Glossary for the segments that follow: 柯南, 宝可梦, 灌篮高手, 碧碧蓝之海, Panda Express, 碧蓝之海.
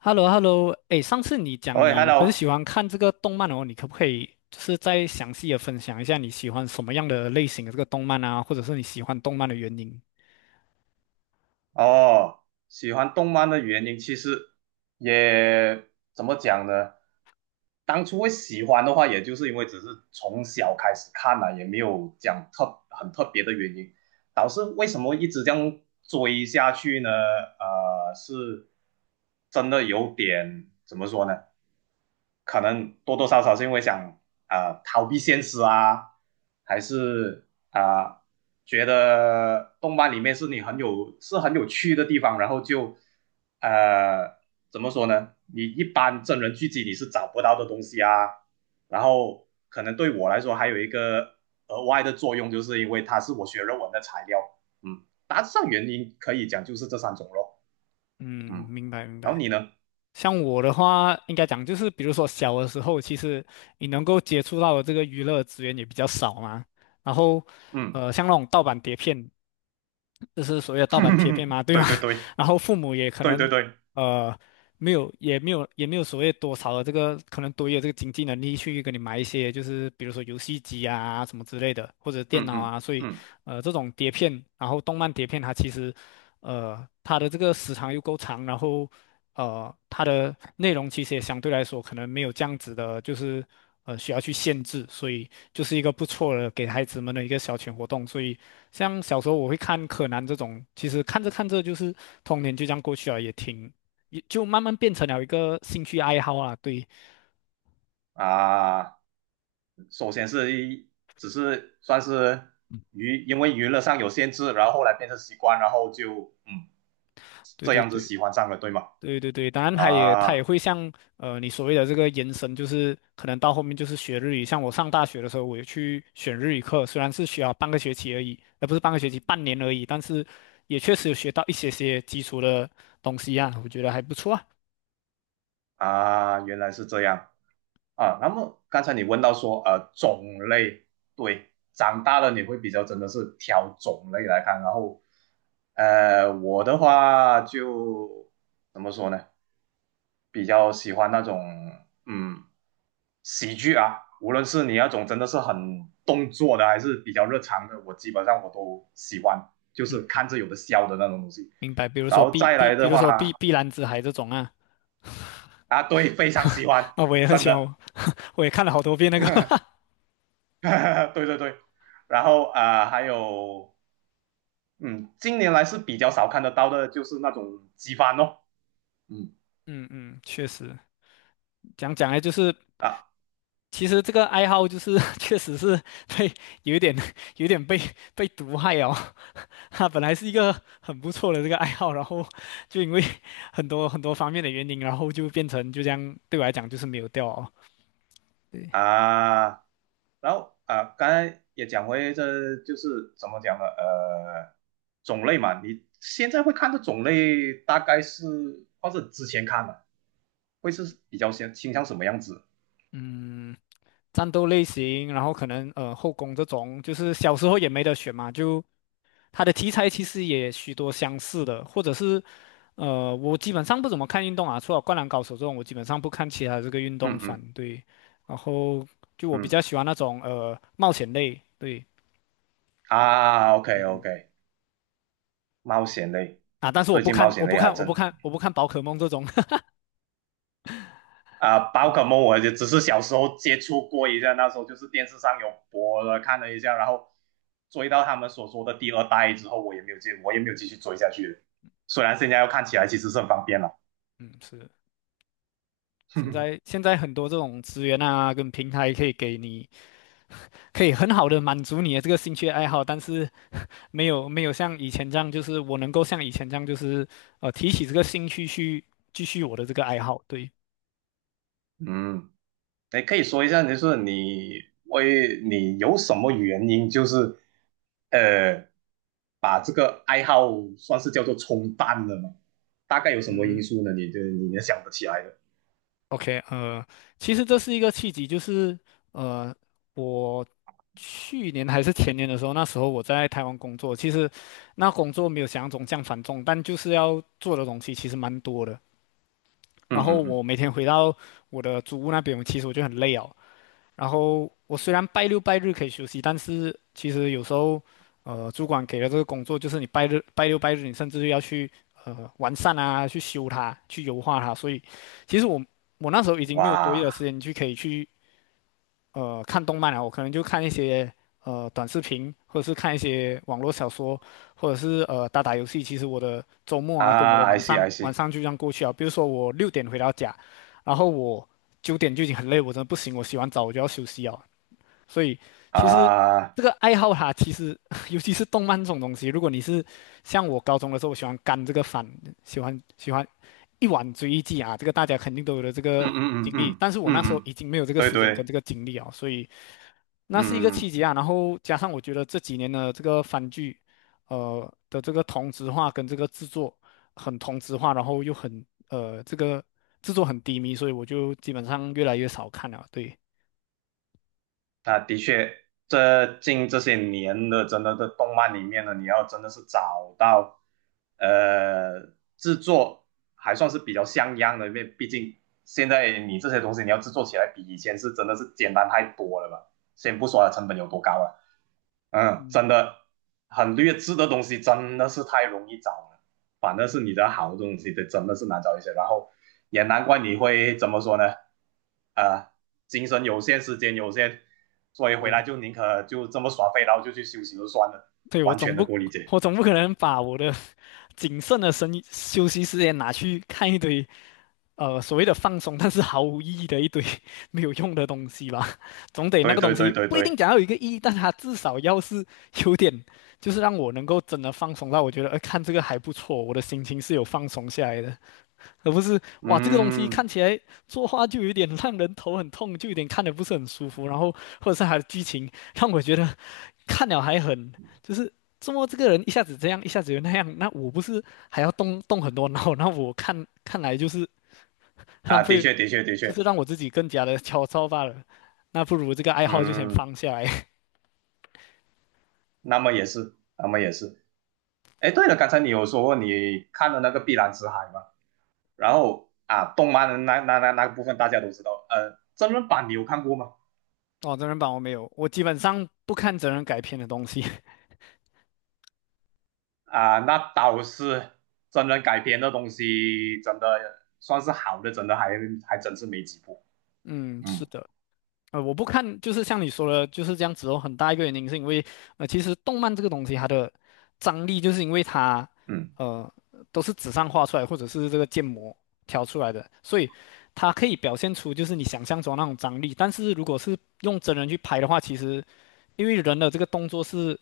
h e l l o h e l l o 哎，上次你讲喂你很，Hello，喜欢看这个动漫哦，你可不可以就是再详细的分享一下你喜欢什么样的类型的这个动漫啊，或者是你喜欢动漫的原因？哦，喜欢动漫的原因其实也怎么讲呢？当初会喜欢的话，也就是因为只是从小开始看了，也没有讲很特别的原因。导致为什么一直这样追下去呢？是真的有点怎么说呢？可能多多少少是因为想啊逃避现实啊，还是啊、觉得动漫里面是你很有是很有趣的地方，然后就呃怎么说呢？你一般真人剧集你是找不到的东西啊。然后可能对我来说还有一个额外的作用，就是因为它是我学论文的材料。嗯，大致上原因可以讲就是这三种咯。嗯，嗯，明白明然后白。你呢？像我的话，应该讲就是，比如说小的时候，其实你能够接触到的这个娱乐资源也比较少嘛。然后，嗯，像那种盗版碟片，就是所谓的盗版贴片嘛，对吗？对对对 然后父母也可对能。对对，呃。没有，也没有，也没有所谓多少的这个，可能多有这个经济能力去给你买一些，就是比如说游戏机啊什么之类的，或者电嗯脑嗯啊。所以，嗯这种碟片，然后动漫碟片，它其实，它的这个时长又够长，然后，它的内容其实也相对来说可能没有这样子的，就是需要去限制，所以就是一个不错的给孩子们的一个消遣活动。所以，像小时候我会看柯南这种，其实看着看着就是童年就这样过去了，也挺。也就慢慢变成了一个兴趣爱好啊。对，啊，首先只是算是因为娱乐上有限制，然后后来变成习惯，然后就对这对样子对喜欢上了，对吗？对对对，当然他也啊会像你所谓的这个延伸，就是可能到后面就是学日语。像我上大学的时候，我也去选日语课，虽然是学了半个学期而已，而不是半个学期，半年而已，但是也确实有学到一些些基础的东西啊，我觉得还不错啊。啊，原来是这样啊。那么刚才你问到说种类，对，长大了你会比较真的是挑种类来看，然后我的话就怎么说呢？比较喜欢那种嗯喜剧啊，无论是你那种真的是很动作的，还是比较日常的，我基本上我都喜欢，就是嗯，看着有的笑的那种东西。明白。然后再来比的如说碧话碧蓝之海这种啊，啊，对，非常喜 欢，啊，我也很真喜的，欢，我也看了好多遍那个。对对对。然后啊、还有嗯，近年来是比较少看得到的，就是那种机翻咯，嗯嗯嗯，确实，讲讲来就是啊其实这个爱好就是 确实是被有一点有一点被毒害哦，它本来是一个很不错的这个爱好，然后就因为很多很多方面的原因，然后就变成就这样对我来讲就是没有掉哦。啊。然后啊、刚才也讲回这就是怎么讲呢？种类嘛，你现在会看的种类大概是，或者之前看的会是比较先倾向什么样子？嗯，战斗类型，然后可能后宫这种，就是小时候也没得选嘛，就它的题材其实也许多相似的，或者是，我基本上不怎么看运动啊，除了《灌篮高手》这种，我基本上不看其他这个运动嗯番。嗯对，然后就我比嗯较喜欢那种冒险类，对啊，OK OK，冒险类，啊，但是我最不近冒看，我险不类还看，我真不的看，我不看宝可梦这种。啊，宝可对梦我就只是小时候接触过一下，那时候就是电视上有播了看了一下，然后追到他们所说的第二代之后，我也没有继续追下去了，虽然现在要看起来其实是很方便了。嗯，是，现在 现在很多这种资源啊，跟平台可以给你。可以很好的满足你的这个兴趣爱好，但是 没有没有像以前这样，就是我能够像以前这样，就是提起这个兴趣去继续我的这个爱好。对，嗯，你可以说一下，就是你为你有什么原因，就是呃，把这个爱好算是叫做冲淡了吗？大概有什么嗯因素呢？你就你也想不起来了。，OK，其实这是一个契机，就是呃我去年还是前年的时候，那时候我在台湾工作，其实那工作没有想象中这样繁重，但就是要做的东西其实蛮多的。嗯然后嗯我嗯，每天回到我的祖屋那边，其实我就很累哦。然后我虽然拜六拜日可以休息，但是其实有时候，主管给了这个工作，就是你拜日、拜六拜日，你甚至要去完善啊，去修它，去优化它。所以，其实我那时候已经没有多余的时哇间去可以去看动漫了，我可能就看一些短视频，或者是看一些网络小说，或者是打打游戏。其实我的周末啊，跟我的啊，I 晚 see 上 I 晚 see 上就这样过去啊。比如说我六点回到家，然后我九点就已经很累，我真的不行，我洗完澡我就要休息啊。所以其实啊，这个爱好它其实 尤其是动漫这种东西，如果你是像我高中的时候，我喜欢干这个番，喜欢一晚追一季啊，这个大家肯定都有的这嗯个嗯嗯嗯经历。嗯但是我那时嗯，候嗯已经没有这个对时间跟对，这个精力啊，所以那是一个嗯。契机啊。然后加上我觉得这几年的这个番剧，的这个同质化跟这个制作很同质化，然后又很这个制作很低迷，所以我就基本上越来越少看了。对，那的确，这近这些年的真的在动漫里面呢，你要真的是找到，呃，制作还算是比较像样的，因为毕竟现在你这些东西你要制作起来比以前是真的是简单太多了吧。先不说它成本有多高了，嗯，真的很劣质的东西真的是太容易找了，反正是你的好东西的真的是难找一些。然后也难怪你会怎么说呢？啊，精神有限，时间有限，所以回来对。就宁可就这么耍废，然后就去休息就算了，对，我完总全的不够理解。我总不可能把我的 谨慎的生休息时间拿去看一堆所谓的放松，但是毫无意义的一堆 没有用的东西吧？总得那对个东对对西对不一定对，讲要有一个意义，但它至少要是 有点，就是让我能够真的放松到我觉得，看这个还不错，我的心情是有放松下来的，而不是哇这个东西嗯看起来作画就有点 让人头很痛，就有点看的不是很舒服，然后或者是它的剧情让我觉得。看了还很，就是怎么这个人一下子这样，一下子又那样，那我不是还要动动很多脑？那我看看来就是浪啊，的费，确的确的确，就是让我自己更加的焦躁罢了。那不如这个爱好就先嗯，放下来。那么也是，那么也是。哎，对了，刚才你有说过你看了那个《碧蓝之海》吗？然后啊，动漫的那个部分大家都知道，真人版你有看过吗？哦，真人版我没有，我基本上不看真人改编的东西。啊，那倒是真人改编的东西，真的算是好的，真的还真是没几部。嗯，是嗯的。我不看，就是像你说的，就是这样子哦。很大一个原因是因为，其实动漫这个东西它的张力，就是因为它，嗯呃，都是纸上画出来，或者是这个建模调出来的，所以它可以表现出就是你想象中那种张力。但是如果是用真人去拍的话，其实因为人的这个动作是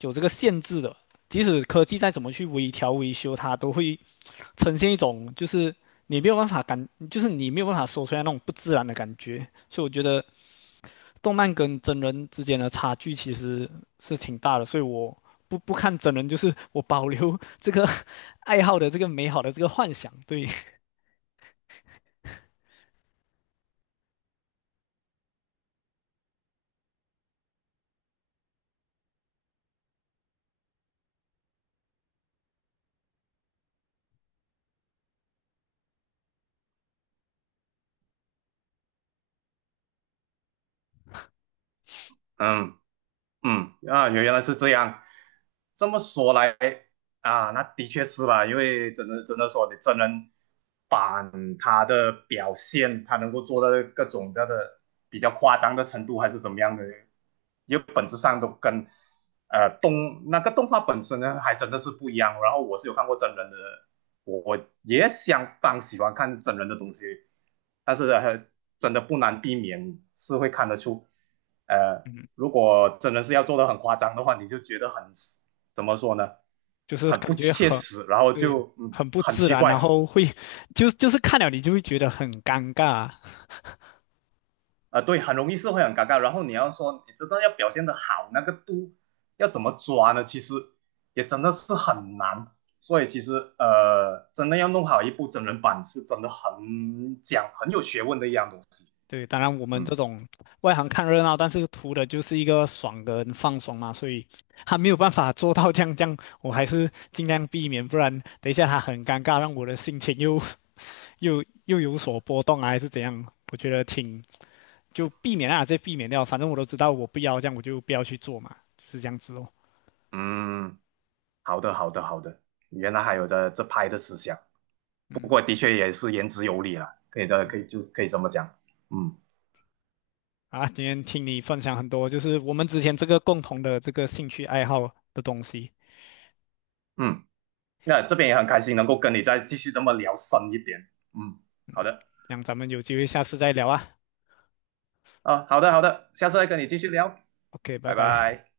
有这个限制的，即使科技再怎么去微调、维修，它都会呈现一种就是你没有办法感，就是你没有办法说出来那种不自然的感觉。所以我觉得。动漫跟真人之间的差距其实是挺大的，所以我不看真人，就是我保留这个 爱好的这个美好的这个幻想，对，嗯，嗯，啊，原来是这样。这么说来啊，那的确是吧，因为真的真的说，你真人版他的表现，他能够做到各种各样的比较夸张的程度，还是怎么样的，因为本质上都跟那个动画本身呢，还真的是不一样。然后我是有看过真人的，我也相当喜欢看真人的东西，但是真的不难避免是会看得出。呃，嗯，如果真的是要做的很夸张的话，你就觉得很怎么说呢，就是很感不觉切很，实，然后对，就很不很自奇然，怪然啊、后会就是看了你就会觉得很尴尬，对，很容易是会很尴尬。然后你要说你真的要表现的好，那个度要怎么抓呢？其实也真的是很难。所以其实真的要弄好一部真人版，是真的很讲很有学问的一样东西。对，当然我们这嗯种外行看热闹，但是图的就是一个爽跟放松嘛，所以他没有办法做到这样这样，我还是尽量避免，不然等一下他很尴尬，让我的心情又有所波动啊，还是怎样？我觉得挺就避免啊，这避免掉。反正我都知道我不要这样，我就不要去做嘛，是这样子哦。嗯，好的好的好的，原来还有这拍的思想。不过的确也是言之有理了，可以这么讲，嗯啊，今天听你分享很多，就是我们之前这个共同的这个兴趣爱好的东西，嗯，那这边也很开心能够跟你再继续这么聊深一点，嗯，好的让咱们有机会下次再聊啊。啊，好的好的，下次再跟你继续聊，OK，拜拜拜。拜。